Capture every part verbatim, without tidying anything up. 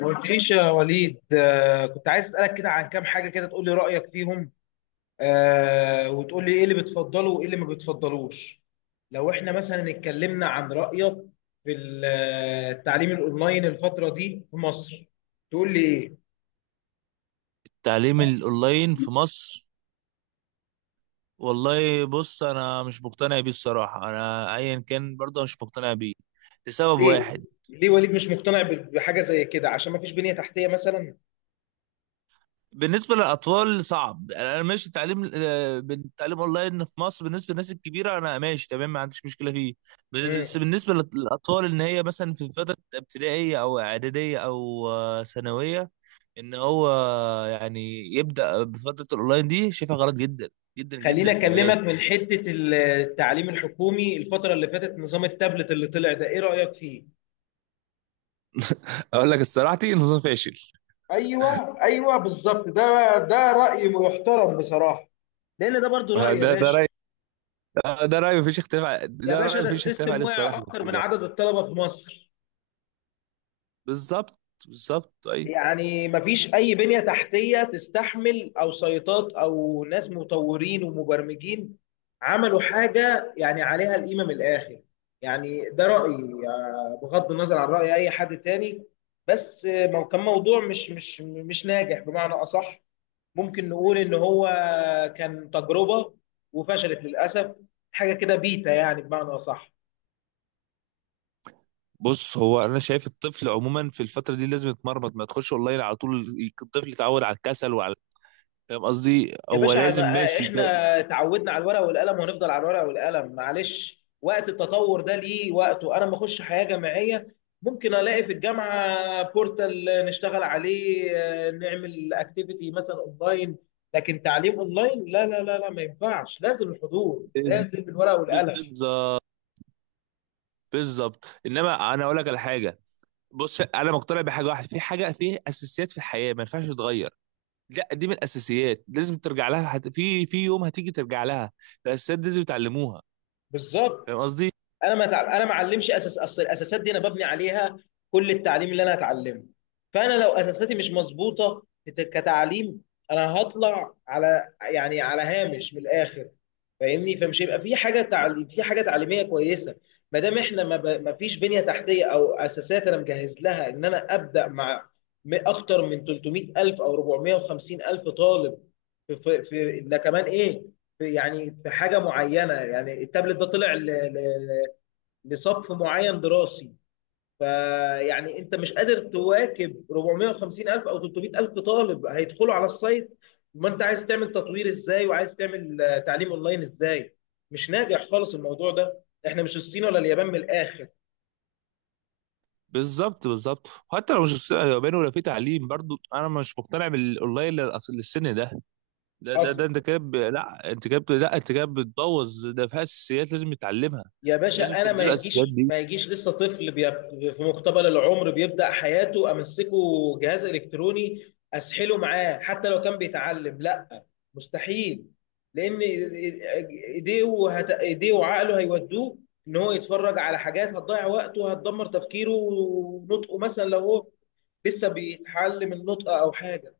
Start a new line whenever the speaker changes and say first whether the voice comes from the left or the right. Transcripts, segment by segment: left: ما قلتليش يا وليد. آه، كنت عايز اسالك كده عن كام حاجه كده تقول لي رايك فيهم، آه، وتقول لي ايه اللي بتفضله وايه اللي ما بتفضلوش. لو احنا مثلا اتكلمنا عن رايك في ال- آه، التعليم الاونلاين الفتره دي في مصر، تقول لي ايه؟
right: التعليم الاونلاين في مصر. والله، بص، انا مش مقتنع بيه الصراحه، انا ايا كان برضه مش مقتنع بيه لسبب
left: ليه؟
right: واحد.
left: ليه وليد مش مقتنع ب- بحاجه زي كده؟ عشان ما فيش بنيه تحتيه مثلا؟
right: بالنسبه للاطفال صعب. انا ماشي التعليم آه، بالتعليم اونلاين في مصر. بالنسبه للناس الكبيره انا ماشي تمام، ما عنديش مشكله فيه.
left: مم.
right: بس بالنسبه للاطفال، ان هي مثلا في فتره ابتدائيه او اعداديه او آه، ثانويه. ان هو، يعني، يبدا بفتره الاونلاين دي، شايفها غلط جدا، جدا
left: خليني
right: جدا كمان.
left: اكلمك من حته التعليم الحكومي، الفتره اللي فاتت نظام التابلت اللي طلع ده ايه رايك فيه؟
right: اقول لك الصراحه نظام فاشل.
left: ايوه ايوه بالظبط، ده ده راي محترم بصراحه، لان ده برضو راي يا
right: ده ده
left: باشا.
right: رأي، ده رأي مفيش اختلاف ع-
left: يا
right: ده
left: باشا
right: رأي
left: ده
right: مفيش اختلاف
left: السيستم
right: عليه،
left: وقع
right: الصراحة
left: اكتر
right: المفروض
left: من
right: يعني.
left: عدد الطلبه في مصر،
right: بالظبط، بالظبط، أي.
left: يعني مفيش اي بنيه تحتيه تستحمل او سيطات او ناس مطورين ومبرمجين عملوا حاجه يعني عليها القيمه من الاخر. يعني ده رايي، آه، بغض النظر عن راي اي حد تاني. بس آه، مو- كان موضوع مش مش مش ناجح بمعنى اصح. ممكن نقول ان هو كان تجربه وفشلت للاسف، حاجه كده بيتا يعني بمعنى اصح.
right: بص، هو أنا شايف الطفل عموما في الفترة دي لازم يتمرمط، ما تخش أونلاين على طول. الطفل يتعود على الكسل وعلى. فاهم قصدي،
left: يا
right: هو
left: باشا
right: لازم
left: أنا-
right: ماشي ده-
left: احنا تعودنا على الورق والقلم وهنفضل على الورق والقلم، معلش وقت التطور ده ليه وقته. انا ما اخش حياه جامعيه ممكن الاقي في الجامعه بورتال نشتغل عليه، آه، نعمل اكتيفيتي مثلا اونلاين، لكن تعليم اونلاين لا لا لا لا، ما ينفعش، لازم الحضور، لازم الورق والقلم.
right: بالظبط، بالظبط، إنما أنا أقول لك على حاجة. بص، أنا مقتنع بحاجة واحدة، في حاجة في أساسيات في الحياة ما ينفعش تتغير. لا، دي من الأساسيات لازم ترجع لها، هت- في في يوم هتيجي ترجع لها. الأساسيات دي لازم يتعلموها. فاهم
left: بالظبط،
right: قصدي؟
left: انا ما تع... انا ما اعلمش اساس، اصل الاساسات دي انا ببني عليها كل التعليم اللي انا هتعلمه. فانا لو اساساتي مش مظبوطه كت- كتعليم، انا هطلع على يعني على هامش من الاخر. فاهمني؟ فمش هيبقى في حاجه تعليم، في حاجه تعليميه كويسه ما دام احنا ما, ب... ما فيش بنيه تحتيه او اساسات انا مجهز لها ان انا ابدا مع م- اكتر من تلت ميه الف او أربعمائة وخمسين الف طالب. في في, في... ده كمان ايه، في يعني في حاجه معينه، يعني التابلت ده طلع ل... ل... لصف معين دراسي، فيعني انت مش قادر تواكب أربعمائة وخمسين الف او ثلاثمائة الف طالب هيدخلوا على السايت. ما انت عايز تعمل تطوير ازاي وعايز تعمل آه، تعليم اونلاين ازاي؟ مش ناجح خالص الموضوع ده، احنا مش الصين ولا اليابان من الاخر.
right: بالظبط، بالظبط. حتى لو مش، لو بينه ولا في تعليم، برضو انا مش مقتنع بالاونلاين لل- أصل للسن ده. ده ده, ده
left: حصل.
right: انت كده ب- لا انت كده ب- لا انت كده بتبوظ، ده فيها اساسيات لازم يتعلمها.
left: يا
right: لازم
left: باشا انا ما
right: تديله الاساسيات
left: يجيش
right: دي.
left: ما يجيش لسه طفل بي- في مقتبل العمر بيبدا حياته امسكه جهاز الكتروني اسحله معاه، حتى لو كان بيتعلم، لا، مستحيل، لان ايديه وهت... ايديه وعقله هيودوه ان هو يتفرج على حاجات هتضيع وقته وهتدمر تفكيره ونطقه، مثلا لو هو لسه بيتعلم النطق او حاجه.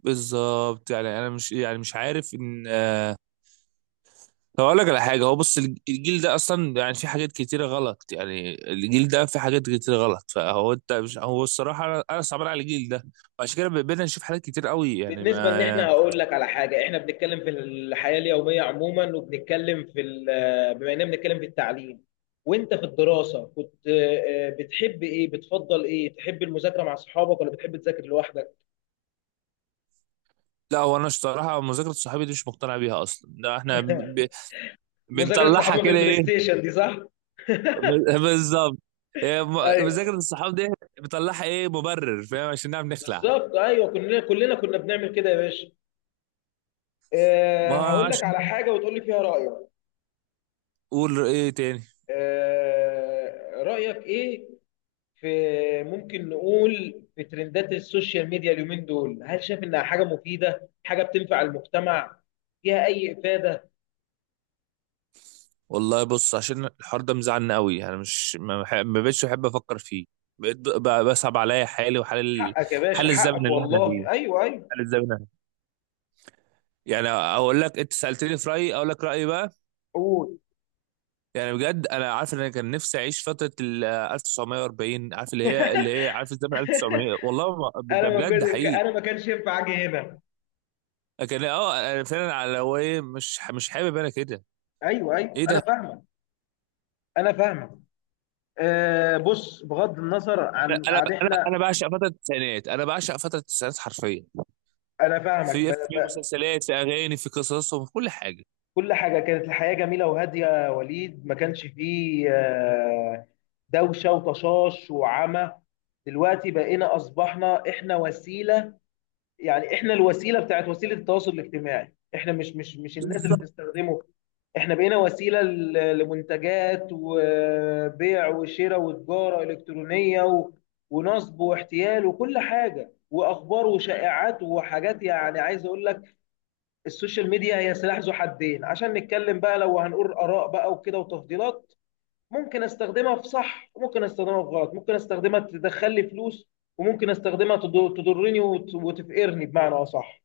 right: بالظبط يعني، انا مش، يعني مش عارف ان آه، طب اقول لك على حاجه. هو بص الج- الجيل ده اصلا، يعني في حاجات كتيره غلط، يعني الجيل ده في حاجات كتيره غلط. فهو انت مش هو الصراحه، انا انا صعبان على الجيل ده. وعشان كده بقينا نشوف حاجات كتير قوي يعني،
left: بالنسبة ان احنا،
right: ما.
left: هقول لك على حاجة، احنا بنتكلم في الحياة اليومية عموما، وبنتكلم في ال- بما اننا بنتكلم في التعليم، وانت في الدراسة كنت آه، بتحب ايه، بتفضل ايه، تحب المذاكرة مع صحابك ولا بتحب تذاكر لوحدك؟
right: لا هو، انا الصراحه مذاكره صحابي دي مش مقتنع بيها اصلا، ده احنا ب...
left: مذاكرة
right: بنطلعها
left: صحابنا في
right: كده،
left: البلاي
right: ايه؟
left: ستيشن دي، صح؟
right: ب- بالظبط. إيه، م-
left: ايوه
right: مذاكره الصحاب دي بنطلعها ايه؟ مبرر فاهم عشان نعرف نخلع.
left: بالظبط، ايوه كلنا كلنا كنا بنعمل كده يا باشا. آه،
right: ما
left: هقول لك
right: عشان.
left: على حاجة وتقول لي فيها رأيك.
right: قول ايه تاني؟
left: آه، رأيك ايه في، ممكن نقول، في ترندات السوشيال ميديا اليومين دول؟ هل شايف انها حاجه مفيده، حاجه بتنفع المجتمع، فيها اي افاده؟
right: والله، بص، عشان الحوار ده مزعلني قوي، انا مش ما, بح- ما بقتش بحب افكر فيه. بقيت ب- بصعب عليا حالي وحال ال...
left: حقك يا باشا،
right: حال الزمن
left: حقك
right: اللي احنا فيه.
left: والله، ايوه ايوه.
right: حال الزمن. يعني اقول لك، انت سالتني في رايي، اقول لك رايي بقى.
left: قول.
right: يعني بجد، انا عارف ان انا كان نفسي اعيش فتره ال ألف وتسعمية وأربعين، عارف اللي هي اللي هي عارف الزمن ألف وتسعمائة، والله ما
left: انا
right: ده
left: ما
right: بجد
left: كنت،
right: حقيقي.
left: انا ما كانش ينفع اجي هنا.
right: لكن اه انا فعلا على، هو ايه، مش مش حابب انا كده.
left: ايوه ايوه،
right: ايه
left: انا
right: ده؟
left: فاهمك، انا فاهمك. أه بص، بغض النظر
right: انا
left: عن
right: انا
left: عن
right: انا
left: احنا،
right: أنا بعشق فتره التسعينات، انا بعشق فتره التسعينات حرفيا.
left: انا فاهمك.
right: في في مسلسلات، في اغاني، في قصصهم، في كل حاجه.
left: كل حاجة، كانت الحياة جميلة وهادية يا وليد، ما كانش فيه آه، دوشة وطشاش وعمى. دلوقتي بقينا، أصبحنا إحنا وسيلة، يعني إحنا الوسيلة بتاعت وسيلة التواصل الاجتماعي، إحنا مش مش مش الناس اللي بتستخدمه، إحنا بقينا وسيلة ل- لمنتجات وبيع وشراء وتجارة إلكترونية و- ونصب واحتيال وكل حاجة وأخبار وشائعات وحاجات، يعني عايز أقول لك السوشيال ميديا هي سلاح ذو حدين. عشان نتكلم بقى، لو هنقول آراء بقى وكده وتفضيلات، ممكن استخدمها في صح وممكن استخدمها في غلط، ممكن استخدمها تدخل لي فلوس، وممكن استخدمها تض- تضرني وت- وتفقرني بمعنى اصح.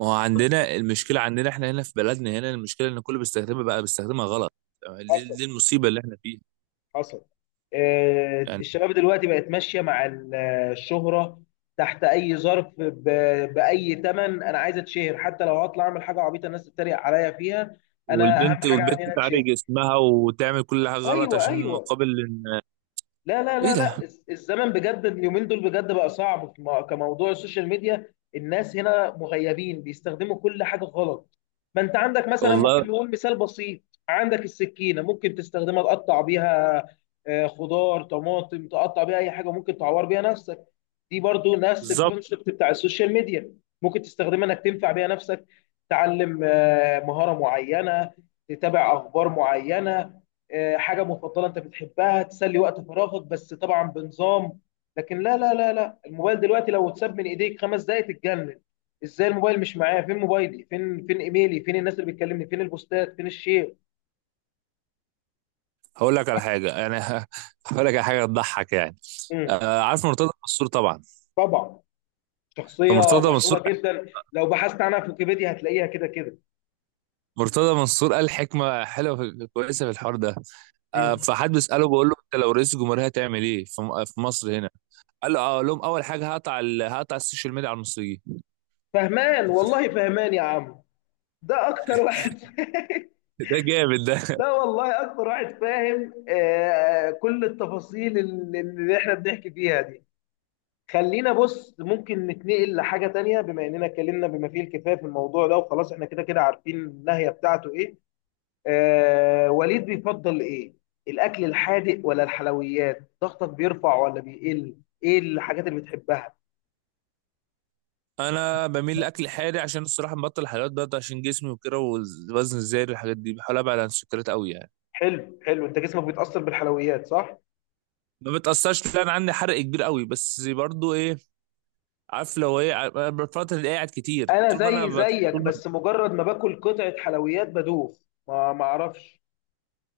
right: ما هو عندنا المشكله، عندنا احنا هنا في بلدنا، هنا المشكله ان كله بيستخدمها بقى، بيستخدمها غلط. دي,
left: حصل.
right: دي المصيبه اللي احنا فيها.
left: حصل. آه،
right: يعني.
left: الشباب دلوقتي بقت ماشية مع ال- الشهرة، تحت أي ظرف، ب- بأي تمن، أنا عايز أتشهر حتى لو هطلع أعمل حاجة عبيطة الناس تتريق عليا فيها. أنا أهم
right: والبنت
left: حاجة عندي إن
right: والبنت
left: أنا
right: تعري
left: أتشهر.
right: جسمها وتعمل كل حاجه غلط
left: أيوه
right: عشان
left: أيوه.
right: مقابل إن...
left: لا لا
right: ايه
left: لا
right: ده؟
left: لا، الز- الزمن بجد اليومين دول بجد بقى صعب في م- كموضوع السوشيال ميديا، الناس هنا مغيبين بيستخدموا كل حاجة غلط. ما انت عندك مثلا،
right: والله.
left: ممكن نقول مثال بسيط، عندك السكينة ممكن تستخدمها تقطع بيها آه، خضار طماطم، تقطع بيها اي حاجة، ممكن تعور بيها نفسك. دي برضو نفس
right: بالظبط.
left: الكونسبت بتاع السوشيال ميديا، ممكن تستخدمها انك تنفع بيها نفسك، تعلم آه، مهارة معينة، تتابع اخبار معينة، آه، حاجة مفضلة انت بتحبها تسلي وقت فراغك، بس طبعا بنظام. لكن لا لا لا لا، الموبايل دلوقتي لو اتساب من ايديك خمس دقايق تتجنن. ازاي الموبايل مش معايا، فين موبايلي، فين، فين ايميلي، فين الناس اللي بتكلمني، فين البوستات، فين الشير.
right: هقول لك على حاجه يعني. هقول لك على حاجه تضحك يعني.
left: مم.
right: آه عارف مرتضى منصور طبعا.
left: طبعا، شخصية
right: فمرتضى منصور
left: مشهورة جدا، لو بحثت عنها في ويكيبيديا هتلاقيها كده كده.
right: مرتضى منصور قال حكمه حلوه في... كويسه في الحوار ده. آه
left: مم.
right: فحد بيساله بيقول له، انت لو رئيس الجمهوريه هتعمل ايه في... م- في مصر هنا؟ قال له، اه، أقول لهم اول حاجه هقطع ال... هقطع السوشيال ميديا على المصريين.
left: فهمان والله، فهمان يا عم، ده اكتر واحد.
right: ده جامد.
left: ده والله اكتر واحد فاهم آه، كل التفاصيل اللي اللي احنا بنحكي فيها دي. خلينا بص، ممكن نتنقل لحاجة تانية بما اننا اتكلمنا بما فيه الكفاية في الموضوع ده، وخلاص احنا كده كده عارفين النهاية بتاعته ايه. آه وليد، بيفضل ايه، الاكل الحادق ولا الحلويات؟ ضغطك بيرفع ولا بيقل؟ ايه الحاجات اللي بتحبها؟
right: انا بميل لاكل حادق عشان الصراحه مبطل الحلويات بقى، عشان جسمي وكده، والوزن الزايد الحاجات دي بحاول ابعد عن السكريات قوي يعني.
left: حلو حلو، انت جسمك بيتأثر بالحلويات، صح؟
right: ما بتاثرش، لا، انا عندي حرق كبير قوي، بس برضو ايه؟ عارف لو ايه ع- أنا بفترة اللي قاعد كتير،
left: انا
right: طول ما انا
left: زي
right: بت...
left: زيك،
right: طول ما.
left: بس مجرد ما باكل قطعه حلويات بدوخ، ما ما اعرفش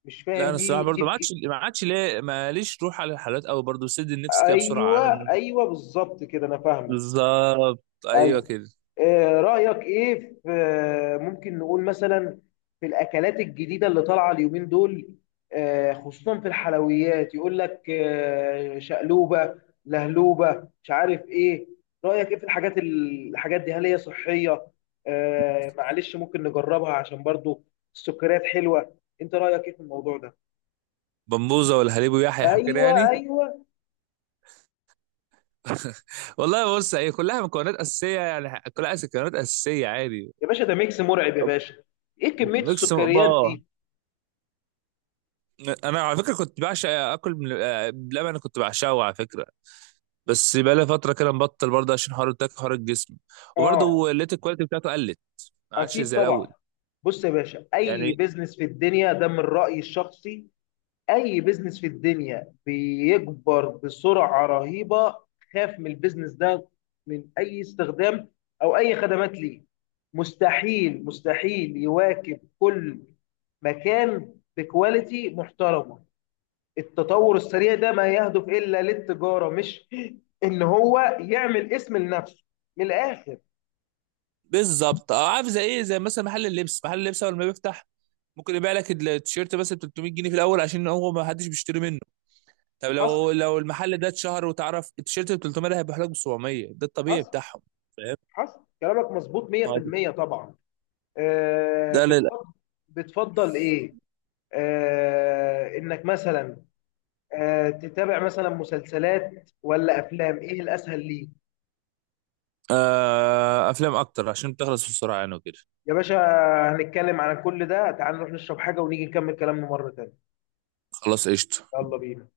left: مش
right: لا،
left: فاهم.
right: انا الصراحه
left: دي دي
right: برضو، ما
left: بج-
right: عادش ما عادش ليه، ماليش روح على الحلويات قوي، برضو بسد النفس كده بسرعه، انا
left: ايوه
right: من-
left: ايوه بالظبط كده، انا فاهمك.
right: بالظبط، ايوه
left: ايوه.
right: كده.
left: آه، رأيك ايه في آه، ممكن نقول مثلا في الاكلات الجديدة اللي طالعة اليومين دول، آه، خصوصا في الحلويات، يقول لك آه، شقلوبة، لهلوبة، مش عارف ايه. رأيك ايه في الحاجات الحاجات دي؟ هل هي صحية؟ آه، معلش، ممكن نجربها عشان برضو السكريات حلوة. انت رأيك ايه في الموضوع ده؟
right: بمبوزه والهليب ويحيح وكده
left: ايوه
right: يعني.
left: ايوه،
right: والله، بص، هي كلها مكونات اساسيه، يعني كلها أس- مكونات اساسيه عادي.
left: يا باشا ده ميكس مرعب يا باشا، ايه كمية
right: ميكس
left: السكريات
right: بقى.
left: دي.
right: انا على فكره كنت بعشق اكل من آه، بلبن. أنا كنت بعشقه على فكره، بس بقالي فتره كده مبطل برضه عشان حوار التاك، حوار الجسم.
left: اه.
right: وبرضه لقيت الكواليتي بتاعته قلت، ما عادش
left: اكيد
right: زي
left: طبعا.
right: الاول.
left: بص يا باشا، اي
right: يعني.
left: بيزنس في الدنيا، ده من رايي الشخصي، اي بيزنس في الدنيا بيكبر بسرعه رهيبه، خاف من البيزنس ده، من اي استخدام او اي خدمات، ليه؟ مستحيل، مستحيل يواكب كل مكان بكواليتي محترمه. التطور السريع ده ما يهدف الا للتجاره، مش ان هو يعمل اسم لنفسه، من الاخر.
right: بالظبط، اه عارف زي ايه؟ زي مثلا محل اللبس محل اللبس اول ما بيفتح ممكن يبيع لك التيشيرت بس ب تلتمية جنيه في الاول، عشان هو ما حدش بيشتري منه. طب
left: حصل.
right: لو لو المحل ده اتشهر وتعرف، التيشيرت ب تلتمية ده هيبقى لك ب سبعمية، ده الطبيعي
left: حصل.
right: بتاعهم. فاهم؟
left: حصل، كلامك مظبوط
right: ما هو
left: ميه في الميه طبعا. آه،
right: ده لل
left: بتفضل، بتفضل ايه؟ آه، انك مثلا آه، تتابع مثلا مسلسلات ولا افلام، ايه الاسهل ليك؟
right: آه افلام اكتر عشان بتخلص بسرعه يعني وكده.
left: يا باشا هنتكلم عن كل ده، تعال نروح نشرب حاجة ونيجي نكمل كلامنا مرة تانية.
right: خلاص قشطه.
left: يلا بينا.